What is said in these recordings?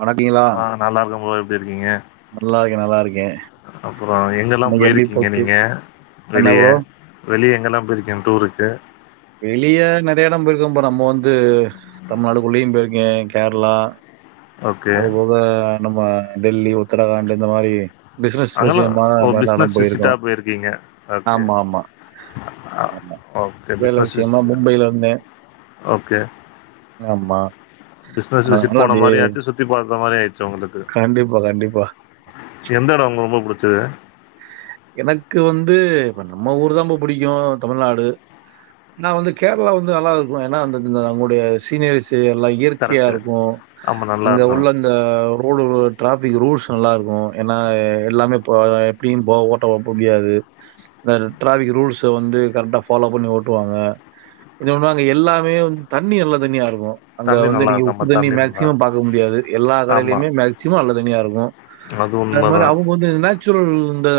வணக்கிங்களா நல்லாருக்கம் ப்ரோ எப்டி இருக்கீங்க? நல்லா இருக்கேன். அப்புறோ எங்கல்லாம் இன்னைக்கு எப்படி போயிருக்கீங்க போச்சு? நீங்க என்ன வெளிய? ப்ரோ? வெளிய எங்கெல்லாம் போயிருக்ங்க டூருக்கு? வெளியே நெறைய இடம் போயிருக்கேப்ப நம்ம வந்து தமிழ்நாட்டுக்குள்ளேயும் போயிருக்கே கேரளா ஓகே. அது போக நம்ம டெல்லி உத்தரகாண்ட் இந்த மாரி பிசினஸ் அங்கலாம் விஷயமா ஓ மேலாடம் பிசினஸ் போயிருக்கோ விசிட்டா போயிருக்கீங்க. ஓகே. ஆமா ஆமா அ ஆமா ஓகே. வேல பிசினஸ் விஷயமா விசிட் மும்பைல இருந்தே ஓகே ஆமா பிசினஸ் விசிட் அதனால போன அப்படியே மாரி ஆச்சு சுத்தி பாக்குற மாரி ஆச்சு உங்களுக்கு கண்டிப்பா கண்டிப்பா எந்த இடம் உங்க ரொம்ப புடிச்சது எனக்கு வந்து இப்ப நம்ம ஊரு தா ரொம்ப புடிக்கு தமிழ்நாடு நா வந்து கேரளா வந்து நல்லா இருக்கு ஏன்னா அந்த அவங்களுடைய சீனரீஸ் இதெல்லா இயற்கையா கரெக்ட்டு. இருக்கு ஆமா நல்லா அங்க இருக்கும். உள்ளங்க இந்த ரோடு டிராஃபிக் ரூல்ஸ் நல்லா இருக்கு ஏன்னா எல்லாமே இப்போ பீம் போ ஓட்ட போ முடியாது இந்த ட்ரஃபிக் ரூல்ஸ வந்து கரெக்டா ஃபாலோ பண்ணி ஓட்டுவாங்க இன்னு ஒண்ணு அங்க எல்லாமே வந்து தண்ணி நல்ல தண்ணியா இருக்கு அங்க தண்ணி வந்து நல்லா நீங்க இருக்கும். உப்பு ஆமா தண்ணி நல்லா இருக்கும். மேக்சிமம் பாக்க முடியாது எல்லா ஆமா. கடையிலயுமே மேக்சிமம் நல்ல தண்ணியா இருக்கு அது மாரி அவுங்க வந்து நேச்சுரல் இந்த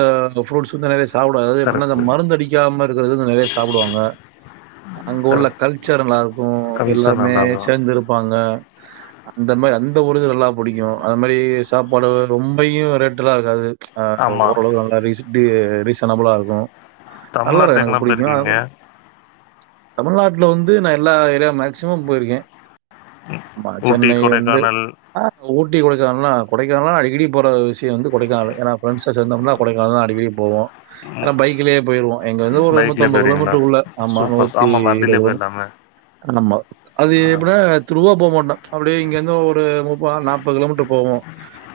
ப்ரூட்ஸ் வந்து நறைய சாப்டாதது எப்படின்னா அந்த கரெக்ட்டு, மருந்து அடிக்காம இருக்குறது வந்து நெறைய சாப்புடுவாங்க அங்க உள்ள கரெக்ட். கல்ச்சர் நல்லா இருக்கு கல்ச்சர் எல்லாருமே நல்லா இருக்கும். சேர்ந்து இருப்பாங்க அந்த மாரி அந்த ஊருதா நல்லா புடிக்கு அந்த மாரி சாப்பாடு ரொம்பையு ரேட்டு எல்லா இருக்காது ஆமா. ஓரளவு நல்லா ரீச ரீசனபுளா இருக்கு நல்லா இருக்கு தமிழ்நாட்டுல எனக்கு எங்கலாம் புடிக்கு போயிருக்கீங்க? தமிழ்நாட்டுல வந்து நா எல்லா ஏரியா மேக்சிமம் போயிருக்கே ஆமா ஊட்டி, சென்னை வந்து கொடைக்கானல் ஆ ஊட்டி கொடைக்கானல் கொடைக்கால்ல அடிக்கடி போற விஷய வந்து கொடைக்கானல் ஏன்னா ஃப்ரெண்ட்ஸ் சேந்தோம்னா கொடைக்கானல் தா அடிக்கடி போவோ ஏன்னா ம் பைக்லேயே போயிருவோ இங்க வந்து ஒரு பைக்லயே நூத்தம்பது போயிருவீங்களா கிலோமீட்டர் உள்ள ஆமா சூப்பர் நூத்தி ஆமா வண்டிலயே இருபது வரும் போயிடலாமே ஆமா அது ஆ எப்படின்னா திருவா போ மாட்டோ அப்டியே இங்க இருந்து ஒரு ஒரு முப்பது நாற்பது கிலோமீட்டர் போவோ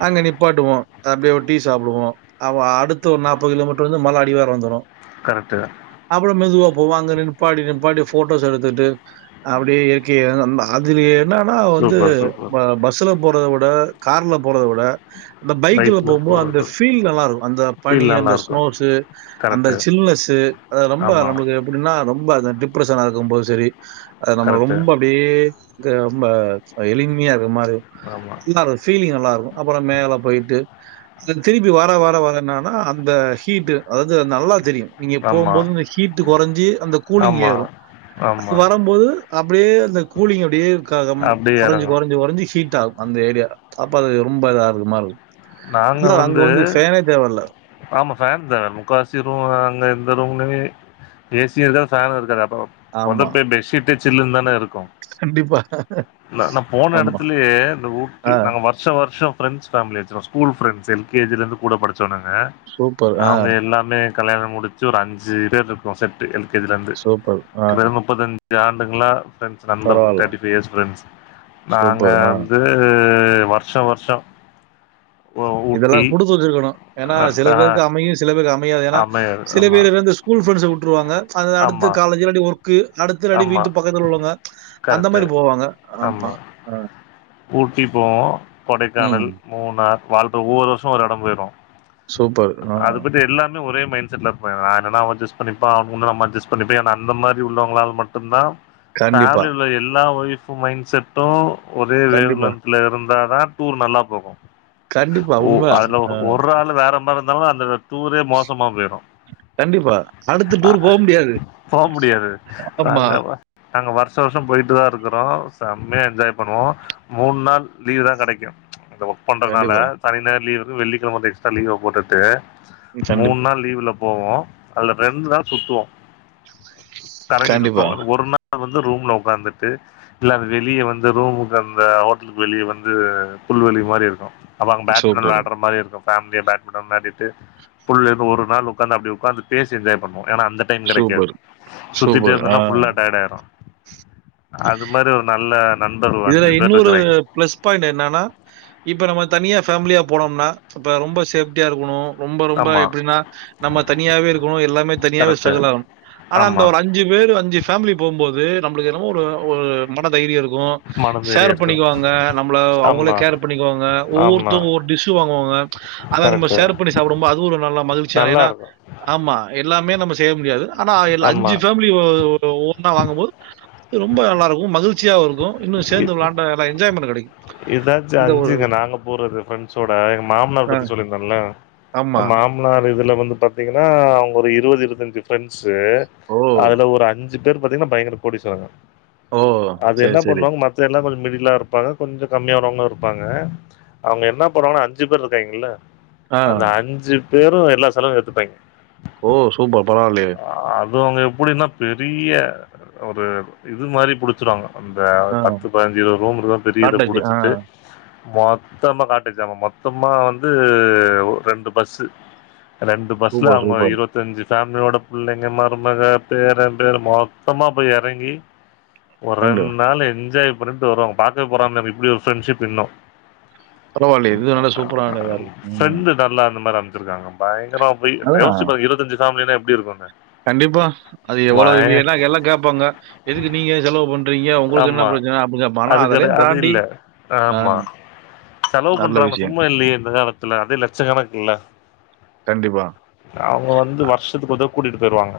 அங்க நிப்பாட்டுவோ அப்டியே ஒரு டீ சாப்டுவோ அமா அடுத்த ஒரு நாற்பது கிலோ மீட்டர்ல இருந்து மல அடி வாரோ வந்துடு கரெக்ட்டு அப்புற மெதுவா போவோ அங்கன நிப்பாட்டி நிப்பாட்டி போட்டோஸ் எடுத்துட்டு அப்டியே இயற்கைய அந்த அதுல என்னன்னா வந்து சூப்பர் சூப்பர் பஸ்ஸுல போறத விட கார்ல போறத விட அந்த பைக்ல போம்போ அந்த ஃபீல் நல்லா இருக்கு அந்த பனி ஃபீல் நல்லா அந்த இருக்கு ஸ்னோஸ்ஸு அந்த கரெக்ட்டு சில்னஸ்ஸு அத ரொம்ப ஆமா நம்ளுக்கு எப்டின்னா ரொம்ப அந்த டிப்ரஷன் ஆகும் போது சரி அத நம்ம கரெக்ட்டு ரொம்ப அப்டியே ரொம்ப எளிமையா இருக்க மாரி ஆமா பீலிங் நல்லா இருக்கு அப்புற மேல போயிட்டு அது திருப்பி வர வர வர என்னன்னா அந்த ஹீட்டு அதாது நல்லா தெரியு நீங்க ஆமா போம்போது இந்த ஹீட்டு குறஞ்சி அந்த கூலிங் ஆமா ஏறு அது ஆமா வரம்போது அப்டியே அந்த கூலிங் அப்டியே இருக்க அப்டியே குறஞ்சி எறங்கு குறஞ்சி குறஞ்சி ஹீட் ஆகு அந்த ஏரியா அப்ப அது ரொம்ப இதா இருக்க மாரி இருக்கு அ அங்க வந்து ஃபேனே தேவ இல்ல ஆமா ஃபேன் தேவல்ல முக்காவசி ரூம் அங்க எந்த ரூம்லுமே ஏசி எது ஃபேனு இருக்காது அப்பப் ஆமா. ஒதப்பே பெட்ஷீட்டே சில்லுன்தான இருக்கு கண்டிப்பா. நா நாப் போன ஆமா. எடத்துலியே இந்த ஊட்டி ஆ நாங்க வர்ஷ் ஷ வர்ஷ ஃப்ரெண்ட்ஸ் ஃபேமிலி வச்ருவோ ஸ்கூல் ஃப்ரெண்ட்ஸ் எல் கே ஜிலந்து கூட படிச்சவனுங்க சூப்பர். ஆ அவுங்க எல்லாமே கல்யாணம் முடிச்சு ஒரு அஞ்சு பேர் இருக்கு செட் டு எல் கே ஜிலந்து சூப்பர். ஆ கடந்த முப்பத்தஞ்சு ஆண்டுகளா ஃப்ரெண்ட்ஸ் நண்பர்கள் பரவால்ல. தேர்ட்டி ஃபைவ் இயர்ஸ் ஃப்ரெண்ட்ஸ் நாங்க சூப்பர். ஆ. வந்து வர்ஷ வர்ஷ இதலா குடுத்து வச்சிருக்கணு ஏனா அ சில ஆ பேருக்கு அமையு சில பேருக்கு அமையாது ஏனா அமையர் சில ஆமா பேருருந்துச் ஸூல் ஃப்ரெண்ட்ஸ வுட்ருவாங்க அது அடுத்து ஆமா காலேஜ்ல அடி ஒரு க்கு அடுத்த நடி ஆமா வீட்டு பக்கத்துல உள்ளவங்க அந்த கரெக்ட்டு மாரி போவாங்க ஆமா ஆ ஊட்டி போவோ கொடைக்கானல், ம். மூனார் வாழ்த்த ஒவ்வொரு வர்ஷ ஒரு எட போய்டுவோ சூப்பர். ஆ. அது பத்தி எல்லாம் னு ஒரே மைண்ட் செட்ல இருப்பே நா என்னனா அவ அட்ஜஸ் பண்ணிப்பா அவன் முன்ன நம்ம அட்ஜஸ் பண்ணிப்ப என்ன அந்த மாரி உள்ளவங்ளால் மட்டுந்தா கண்டிப்பா, ஃபேமிலி உள்ள எல்லா ஒய்ஃபு மைண்ட் செட்டு ஒரே வேவ் கண்டிப்பா, லென்த் ல இருந்தாதா டூர் நல்லா போகு கண்டிப்பா. ஓ உண்ம. அதுல ஆ. ஒரு ஆளு வேற மாரி இருந்தாலு அந்த டூரே மோசமா போய்ரு கண்டிப்பா. அடுத்து அ டூர் போ முடியாது. போ முடியாது ஆமா. அங்கவ நாங்க வர்ஷ வர்ஷ போயிட்டுதா இருக்கறோ செம்மையா என்ஜாய்ப் பண்ணுவோ மூன் நாள் லீவ்தா கெடைக்கு அந்த ஒர்க் பண்றனால கண்டிப்பா, சனி ஞாயிறு லீவிரு வெள்ளிகெழம வந்து எக்ஸ்ட்ரா லீவ போட்டுட்டு மூன் கண்டிப்பா, நாள் லீவுலப் போவோ அதுல ரெண் நாள் சுத்துவோ கரங்கி சுத்துவோ கண்டிப்பா. ஒரு நாள் வந்து ரூம்ல உக்காந்துட்டு இல்ல வெளிய வந் து ரூமுக்கு அந்த ஹோட்டலுக்கு வெளிய வந்து புல்வெளி மாரி இருக்கு அப்ப அங்க பேட்மிடல் சூப்பர், விளாட்ற மாரி இருக்கு ஃபேமிலியா பேட்மிட்டன் விளாடிட்டு ஃபுல் இது ஒரு நாள் உக்காந்து அப்டி உக்காந்து பேசி என்ஜாய் பண்வோ ஏனா அந்தப் டைம் கெடைக்காது சூப்பர், சுத்திட்டே சூப்பர். ஆ. இருந்தனா ஃபுல்லா டயேடாயிரு அது மாரி ஒரு நல்ல நண்பர் ஒரு இதுல அஞ்சு பேர் இன்னொரு இருக்றேங்க ப்ளஸ் பாயிண்ட் என்னானா இப்போ நம்ம தனியா ஃபேமிலியா போனம்னா இப்போ ரொம்ப சேஃப்டியா இருக்கணு ரொம்ப ரொம்ப ஆமா எப்டினா நம்ம தனியாவே இருக்கணு எல்லாமே தனியாவே கரெக்ட்டு ஸ்ட்ரகல் ஆகணு ஆனா அந்த ஆமா ஒரு அஞ்சு பேரு அஞ்சு ஃபேமிலி போம்போது நம்ளுக்கு என்னமோ ஒரு மன தைரிய இருக்கு மனம் ஷேர் வெறியா இருக்கு பண்ணிகுவாங்க நம்ள அவுங்களே ஆமா கேர் பண்ணிகுவாங்க ஆமா ஒவ்வொருத்தவுங்க ஒவ்வொரு டிஷ்ஷு வாங்குவாங்க அதா நம்ம கரெக்ட்டு சேர் பண்ணி சாப்டம்போ அதுவு ஒரு நல்ல மகிழ்ச்சியானா நல்லா ஏனா இருக்கு ஆமா எல்லாமே நம்ம செய்ய முடியாது ஆனா எல் ஆமா அஞ்சு ஃபேம் மிலி ஒ ஒன்னா வாங்கும்போது ரொம்ப நல்லாருக்கு மகிழ்ச்சியாவு இருக்கு இன்னு சேந்து விளாண்ட ல என்ஜாய்மென்ட்டு கெடைக்கு இதாச்சு அஞ்சுங்க நாங்கப் போறது ஃப்ரெண்ட்ஸோட எங்க மாம்னார் அ பத்தி சொல்லிருந்தல்ல ஆமா. மாம்னார் இதல வந்து பாத்தீங்கனா அவுங்க ஒரு இருவது இருவத்தஞ்சுப் ஃப்ரெண்ட்ஸ்சு ஓ! அதுல ஒரு அஞ்சு பேர் பாத்தீங்னா பயங்கர கோடிஸ்வரங்க ஓ! அது சரி, என்னப் சரி. பண்ணுவாங்க மத்த எல்லா கொஞ்ச மிடிலா இருப்பாங்க கொஞ்ச கம்மியானவுங்க இருப்பாங்க அவுங்க என்னாப் பண்ணுவாங்கனா அஞ்சு பேர் ருக்காய்ங்கல்ல ஆ. அந்த அஞ்சு பேரு எல்லா செலவு ஏத்துப்பாய்ங்க ஓ சூப்பர் பரவால்லியே அது அவுங்க எப்டினா பெரிய ஒரு இது மாரி குடுத் ருவாங்க அந்த ஆ. பத்து பதினஞ்சு இருவது ரூம் இரு பெரிய இத காட்டேஜ் ஆ. புடிச்சிட்டு மொத்தமா காட்டேச்சாம மொத்தமா வந்து ரெண்டு ஒ பஸ்சு ரெண்டு பஸ்ல சூப்பர், அவுங்க சூப்பர். இருவத் தஞ்சு ஃபேமிலியோட புள்ளைங்க மருமக பேரே பேரு மொத்தமா போய் எறங்கி ஒரு கண்டிப்பா. ரெண்டு நாள் என்ஜாய் பண்ணிட்டு வருவாங்க பாக்கவே பொறாமையாருக்கு இப்புடி ஒரு ஃப்ரெண்ட்ஷிப் இன்னு பரவாயில்லையே! இது நல்ல சூப்பரான இதா இருக்கு. ம். ஃப்ரெண்டு நல்லா அந்த மாரி அமஞ்சுருக்காங்க பயங்கறமா போய் அதான் யோசிச்சு பாரு இருவத்தஞ்சு ஃபேமலினா எப்டி இருக்குனு கண்டிப்பா அது எவளோவு மெயினா எல்லா கேப்பாங்க எதுக்கு நீங்க செலவு பண்றீங்க உங்களுக்கு என்ன ப்ரச்சன அப்புடி அப் கெடையா அது இல்ல ஆமா செலவு நல்ல பண்றாங்க விஷயம். சும்மா இல்லையே இந்த காலத்துல அதே லட்சக்கணக்குல்ல கண்டிப்பா அவுங்க வந்து வர்ஷசத்துக்கு ஒரு தடவ கூட்டிட்டு போய்டுவாங்க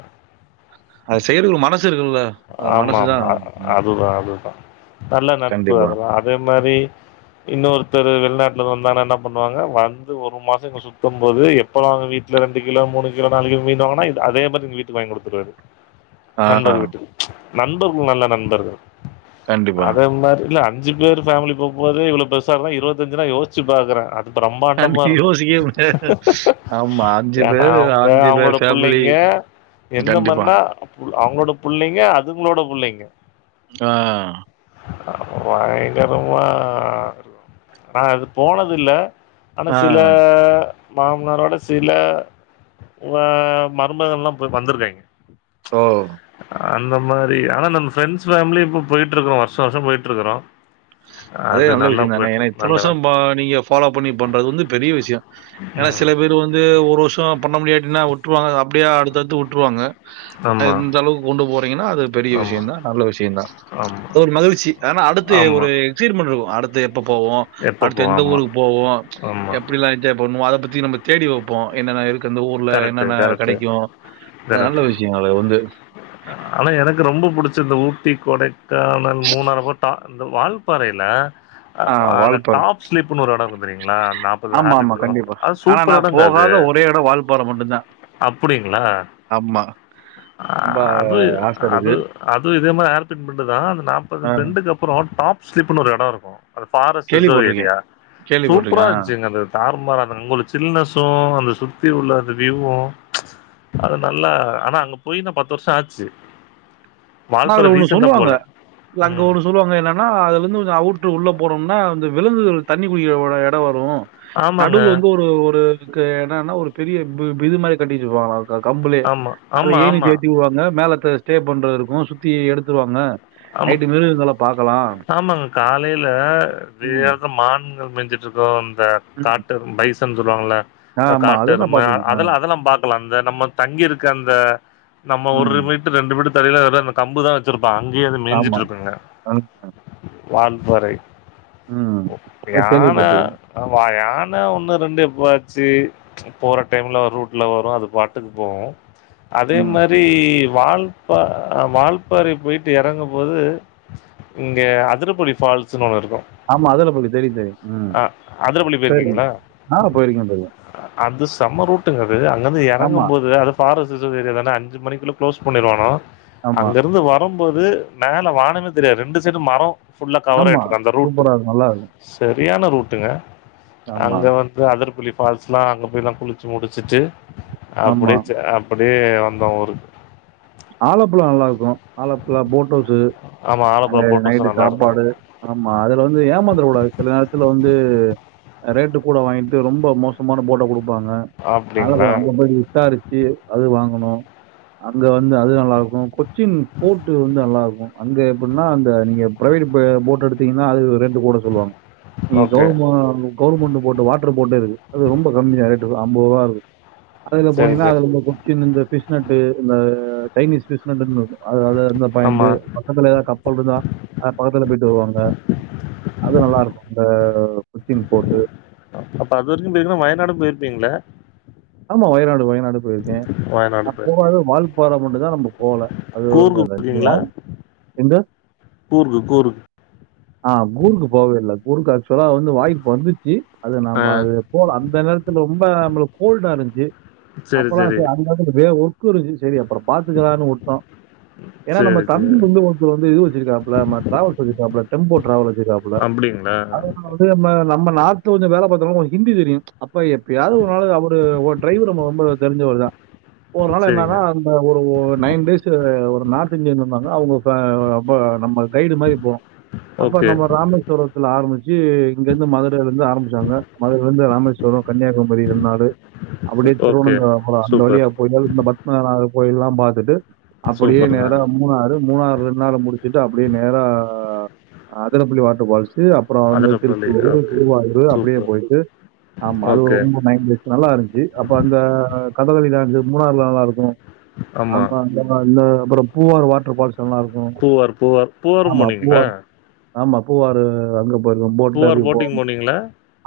அது செய்றதுக்கு ஒரு மனசு இருக்குல்ல. அந்த மனசு தான் ஆமாம்மா அ ம். அதுதா அதுதா நல்ல நட்பு கண்டிப்பா. அதல்லா அதே மாரி இன்னொருத்தர் வெளிநாட்ல இருந்து வந்தாங்கன்ன என்ன பண்ணுவாங்க வந்து ஒரு மாசோ இங்க சுத்தும் போது போலவாங்க வீட்டுல ரெண்டு கிலோ மூணு கிலோ நாலு கிலோ மீனு வாங்குனா அதே மாரி எங்க வீட்டுக்கு வாங்கி குடுத்துருவாரு ஆ. நண்பர் வீட்டுக்கு நண்பர்கள் நல்ல நண்பர்கள் கண்டிப்பா. அதே மாரி இல்ல அஞ்சு பேரு ஃபேமிலி போம்போதே இவ்ளோ பெருசான்னா இருவத்தஞ்சுனா யோசுச்சு பாக்குறே ப்ரம்மாண்டமா கண்டி இருக்கு யோசிக்கவே முடியாது. ஆமா. ஏன்னா பேரு அவுங்க பேர் அவுங்களோட ஃபேமிலி. புள்ளைங்க எந்த கண்டிப்பா. மாரினா அவுங்களோட புள்ளைங்க அதுங்களோட புள்ளைங்க அ ஆ பயங்கரமா நா அது போனதுல்ல ஆனா ஆ. சில மாமனாரோட சில ம மருமகள்லா போய் வந்துருக்காங்க ஓவ் அந்த மாரி ஆனா நம்ம ஃப்ரெண்ட்ஸ் ஃபேமிலி இப்ப போயிட்ருக்குறோ வருஷா வருஷோ போயிட்ருக்குறோ இருக்கறோம் அதே நல்ல விஷயந்தானே ஏன்னா இத்தன வருஷோ பா நீங்க ஃபாலோ பண்ணி பண்றது வந்து பெரிய விஷ்யோ ஏன்னா சில பேரு வந்து ஒரு வருஷோ பண்ண முடியாட்டினா உட்ருவாங்க அது அப்டியே அடுத்தடுத்து உட்ருவாங்க ம் அத ஆமா இந்த அளவுக்கு கொண்டு போறீங்கன்னா அது பெரிய ஆமா விஷயந்தா நல்ல விஷயந்தா ஆமா அது ஒரு மகிழ்ச்சி ஆனா அடுத்து ஆமா ஒரு எக்சைட்மென்ட் இருக்கு அடுத்து எப்ப போவோ எப்போ அடுத்து போவோம் எந்த ஆமா ஊருக்கு போவோ ஆமா எப்டி எல்லா என்ஜாய் பண்ணுவோ அத பத்தி நம்ம தேடி வப்போ என்னன்ன இருக் க்கு அந்த ஊர்ல கரெக்டு என்னென்ன கரெக்டு கெடைக்கு அது நல்ல கரெக்டு விஷயொங்க அது வந்து ஆனா எனக்கு ரொம்ப புடுச்சது இந்த ஊட்டி கொடைக்கானல் மூணார் போட்டோ அந்த வாழ்பாறையில ஆ அந்த வால்பாறை. டாப் ஸ்லிப்னு ஒரு எடோ இருக்கு தெரியுங்களா நாப்பது ஹெபிட் ஆமாமா. பண்ணுனோ கண்டிப்பா. அது ஆனா சூப்பரா இருக் நான் போகாத ஒரே எடோ வாழ்பாற மட்டுந்தா அப்புடிங்ளா அ ரொம்ப அது ஆசை அது இருக்கு. அதுவு இதே மாரி ஆர் பெட் மட்டுந்தா அந்த நாப்பது ஆ பெண்டுக்கு அப் அப்பறோ டாப் ஸ்லிப்னு ஒரு எடோ இருக்கு அது பாரஸ்ட்டு ரிசர்வ் கேள்விப்பட்டுருக்கேன், ஏரியா சூப்பரா கேள்விப்பட்டுருக்கேன். ஆ. இருந்துச்சுங்க அது தார்மாரா இருந்து ஒரு சின்ன சோ அந்த சுத்தி உள்ள அந்த வியூவும் அது நல்லா ஆனா அங்க போய்னா பத்து வருஷோ ஆச்சு வால்பாற அதுல ஒண்ணு ரீசெண்டா சொல்லுவாங்க போல இல்ல அங்க ம் ஒண்ணு சொல்லுவாங்க என்ன ஆனா அது வந்து கொஞ்சோ அவுட்ரு உள்ள போறோம்னா விலங்குகள் தண்ணி குடிக்கிற ஒரு எடோ வரு ஆமாங்க நடுவுல வந்து ஒரு ஒரு இருக்கு என்னன்னா ஒரு பெரிய பி பிது மாரி கட்டி வச்சுருப்பாங்களா அது அ கம்புளே ஆமா அத ஆமா ஏணிக்கு ஆமா ஏத்தி விடுவாங்க மேலத்தே ஸ்டே பண்றது இருக்கு சுத்தி எடுத்துருவாங்க ஆமாக் நைட்டு மிருகங்கள பார்க்கலாம். ஆமாங்க காலையில ம். வேத மான்கள் மேஞ்சுட் ருக்கு இந்த ம். காட்டு பைசன் சொல்லுவாங்கல ஆமா. அது நான் காட்டெருமை பார்த்துருக்கேன். ஆ. அதெல்லா அதெல்லா பாத் களா அந்த நம்ம தங்கி இருக்க அந்த நம்ம ஒரு ம். மீட் டர் ரெண்டு மீட்டர் தள்ளிதா எடோ அங்க கம்புதா வச்சிருப்பா அங்கயே அது மேஞ்சிட்டு ஆமா. இருக்குங்க அ. வால்பாறை ம். அது யான கேள்விப்பட்டுருக்கேன். ஆமா யானா ஒண்ணு ரெண்டு எப்பயாச்சு போற டைம்ல ரூட்ல வரு அது பாட்டுக்கு போகு அதே ம். மாரி வால்பா வால்பாறை போய்ட் டு எறங்கும் போது இங்க அதிரப்படி ஃபால்ஸ்னு ஒண்ணு இருக்கு ஆமா அதிரப்படி தெரியு தெரியு ம் அதிரப்பள்ளி போய்ருக்கே போயிருக்கீங்களா? நானு போய்ருக்கே போய்ருக்கே அது செம்ம ரூட்டுங்க அது அங்கர்ந்து ஆமா, எறங்கும் போது அது ஃபாரஸ்ட் ரிசர்ச்வு ஏரியா தான அஞ்சு மணிக்குள்ள க்ளோஸ் பண்ணிருவானுவோ ஆமா, அங்கருந்து வ வரம்போது மேல வானமே தெரியாது ரெண்டு சைடு மரோ ஃபுல்லா கவர் ஆமா. ஆயிட்ருக்கு அந்த ரூட்டு சூப்பரா இருக்கும். நல்லாருக்கும். சரியான ரூட்டுங்க ஆமா, அங்க வந் து அதரபள்ளி ஃபால்ஸ்ல்லா அங்க போயலா குளுச்சு முடுச்சுட்டு ஆமா. அப்டியே ச அப் அப்டியே வந்தோ ஊருக் ஆலப்புலா நல்லாருக்கு ஆலப்புலா போட் அவுஸ்ஸு ஆமா அங்க ஆலப்புழா போட் ஹவுஸும் நைட்டு நல்லாருக்கும். சாப்பாடு ஆமா அதுல வந்து ஏமாந்துரகூடாது சில நேரத்துல வந்து ரேட்டு கூட வாங்கிட்டு ரொம்ப மோசமான போட குடுப்பாங்க அப்டிங்களா? ஆலகுலா அங்க போய் விசாரிச்சு அது வாங்கணு அங்க வந்து அது நல்லாருக்கு கொச்சின் போர்ட்டு வந்து நல்லாருக்கு அங்க எப்பின்னா அந்த நீங்க பிரைவேடு ப போட் எடுத்தீங்கன்னா அது ரேட்டு கூட சொல்லுவாங்க நீ ஓகே. கவும கவுவர்மண்ட் போட்டு வாட்ட்ரு போட்டே இருக்கு அது ரொம்ப கம்மி தா ரேட்டு ஐம்பது ருவா இருக்கு அதுல சரி, போனீங்கன்னா சரி. அதுல இந்த கொச்சினு இந்த பிஷ் நட்டு் இந்த சைனீஸ் பிஷ் நட்டுன்னு இருக்கு அது அத இருந்த ஆமா. பாயிண்டு பக்கத்துல ஏதாது கப்பல் இருந்தா அது பக்கத்துல போய்ட்டு வருவாங்க அது நல்லாருக்கு அந்த கொச்சின் போர்டு அப்ப அது வரைக்கு போயிருந்தா வயநாடு போய்ருப்பீங்கள்ள ஆமா வயநாடு வயநாடு போய்ருக்கே வயநாடு நா போயிருக்கீங்க. போகாதது வால்பாற மட்டுந் தா நம்ம போகல அது கூர்கு [unintelligible] வால் எந்த கூரு கூரு ஆ கூருக்கு போவே இல்ல கூருக்கு ஆக்சுவலா வந்து வாய்ப்பு வந்துச்சு அது ஆ. நாம அது போல அந்த நேரத்துல ரொம்ப நம்மளுக்கு கோல்டா இருந்ச்சு அப்போல்லா சரி அந்த இதுல வேற ஒ ர்க்கு சரி அப்பறோ பாத்துக்கலான்னு வுட்டோ ஏன்னா நம்ம சரி, சரி. தம்பி வந்து ஒருத்தரு வந்து இது வச்சுருக்காப்ல ம டிராவல்ஸ் வச்சுருக்காப்ல டெம்போ ட்ராவல் வச்சுருக்காப்புல அப்டிங்ளா அது நா வந்து நம்ம நம்ம நார்த்து கொஞ்ச வேல பாத்தனால கொஞ்ச ஹிந்தி தெரியு அப்ப எப்பயாது ஒரு நாளு அவ ஒரு ஒரு டிரைவர் நம்ம ரொம்ப தெரிஞ்சவர் தா ஒரு நாள் சரிங்க. என்னான்னா அந் த ஒரு நைன் டேஸ்ஸு ஒரு நார்த் இண்டியன் வந்தாங்க அவ்ங்க ஃப ரொம்ம நம்ம கைடு மாரி போவோ அப்ப ஓகே, நம்ப ராமே ஸ்வரத்துல ஆரம்பிச்சு இங்கருந்து மதுரேல இருந்து ஆரம்பிச்சாங்க மதுரேல இருந்து ராமேஸ்வரோ கன்னியாகுமரி ரெண்ட்நாளு அப்டியே ஓகே. திருவனந்தபுரோ அந்த சூப்பர், வழியா போய்கள் இந்த பத்மநாத கோயில்லா பாத்துட்டு அப்டியே சூப்பருங்க. நேரா மூணாறு மூணாறு ரெண்டு நாளு மு முடுச்சுட்டு அப்டியே நேரா அதரப்பள்ளி வாட்டர் ஃபால்ஸ் து அப்பறோ வந்து அதிரப்பள்ளி திரிச்சூரு ஓகே, திருவாரூரு அப்டியே சூப்பர். போய்ட்டு ஆமா அது ஓகே. ரொம்ப நைன்து நல்லா இருந்ச்சு அப்ப அந்த கதகளி டான்சு மூணாற்ல நல்லாருக்கு ஆமா அந்த அப்பறோ அந்த அப்பறோ பூவாரூ வாட்டர் ஃபால்ஸு நல்லாருக்கு பூவார், பூவார், பூவாரும் ஆமா போனீங்களா? பூவாரு ஆமா பூவாரு அங்க போயிருக்கோம் போட்ல பூவார் அப்ப போட்டிங் போணு போனீங்களா?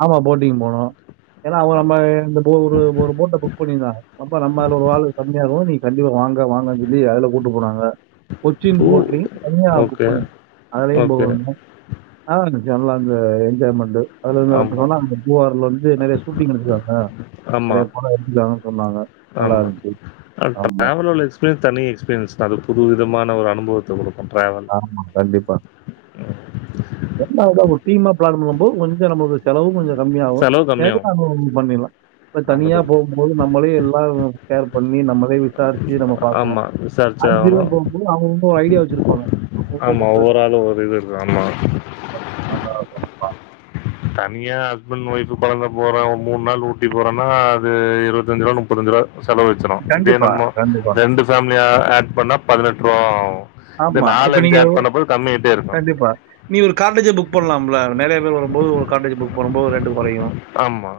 ஆமா போட்டிங் போனோ ஏன்னா அவ நம்ம இந்த போ ஒரு ஒரு போட்ட புக் பண்ணியிருந்தாங்க அப்ப நம்ம அதுல ஒரு வாழ் கம்மியாகும் நீங்க கண்டிப்பா வாங்க வாங்கன்னு சொல்லி அதுல கூட்டு போனாங்க கொச்சின் பூ போட்லயு தனியா புக் ஓகே, பண்ணு அதலயு ஓகே. போகனு ஆ [unintelligible] நல்லா அந்த என்ஜாய்மெண்ட் அதுல வந்து இந்த இப்ப ஆமா, சொன்னா அந்த பூவார்ல வந்து நிறைய ஷூட்டிங் எடுக்குறாங்க ஆமா நல்லா ஆமா இருந்துச்சு. அ ஆமா. ட்ராவெல்லோலெஸ் க்கு தனி எக்ஸ்பிரியன்ஸ் அது புது விதமான ஒரு அனுபவத்த கொடுக்கும் ட்ராவல் ஆமா கண்டிப்பா என்னா அதா ஒரு டீமா பிளான் பண்ணும்போது கொஞ்சோ நமக்கு செலவும் கொஞ்ச கம்மிய ஆவும் செலவு கம்மியாகும். ஏதுவான ரூம் பண்ணிலா இப்ப ஆமா, தனியா போவும்போது நம்மளே எல்லாம் கேர் பண்ணி நம்மளே விசாரிச்சு நம்ம பாக்கணு ஆமா. விசாரிச்சு அஞ்சு ஆகணும். பேர் போகும்போது அவுங்க ஒரு ஐடியா வச்சிருப்பாங்க அவங்கவங்க ஆமா ஒவ்வொரு ஆளும் ஒரு இது இருக்கும் ஆமா ஆமா ஆமா [unintelligible] தன்னியா ஹஸ்பண்ட் ஒய்ஃப் கொழந்த போற மூணு நாள் ஊட்டி போறன்னா அது இருவத்தஞ்சு ரூவா முப்பத்தஞ்சு ரூவா செலவு வச்சிரோ இதே கண்டிப்பா, நம்ம கண்டிப்பா. ரெண்டு ஃபேமிலியா ஆட் பண்ணா பதினெட்டு ரூவா ஆவு இந்த ஆமா. நாலு இப்ப அஞ்சு நீங்க ஆட் பண்ண போது கம்மி ஆய்ட்டே இருக்கு கண்டிப்பா. நீ ஒரு கார்டேஜே புக் பண்லாம்ல நெறைய பேர் வரும்போது ஒரு கார்டேஜ் புக் பண்ணுபோது ரென்டு குறையு ஆமா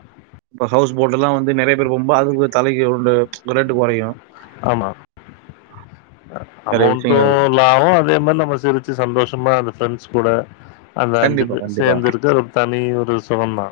இப்ப ஹவுஸ் போட் எல்லா வந்து நெறைய பேர் போகு போ அதுக்கு தலைக்கு உள்ள ரேட்டு குறையு ஆமா நிறைய அமௌன்டோ விஷயங்கள். லாவ்வோ அதே மாரி நம்ம சிரிச்சு சந்தோஷமா அந்த ஃப்ரெண்ட்ஸ் கூட அந்த அஞ்சு கண்டிப்பா, பேர் கண்டிப்பா. சேந்துருக்கு ஒரு தனி ஒரு சுகம் தா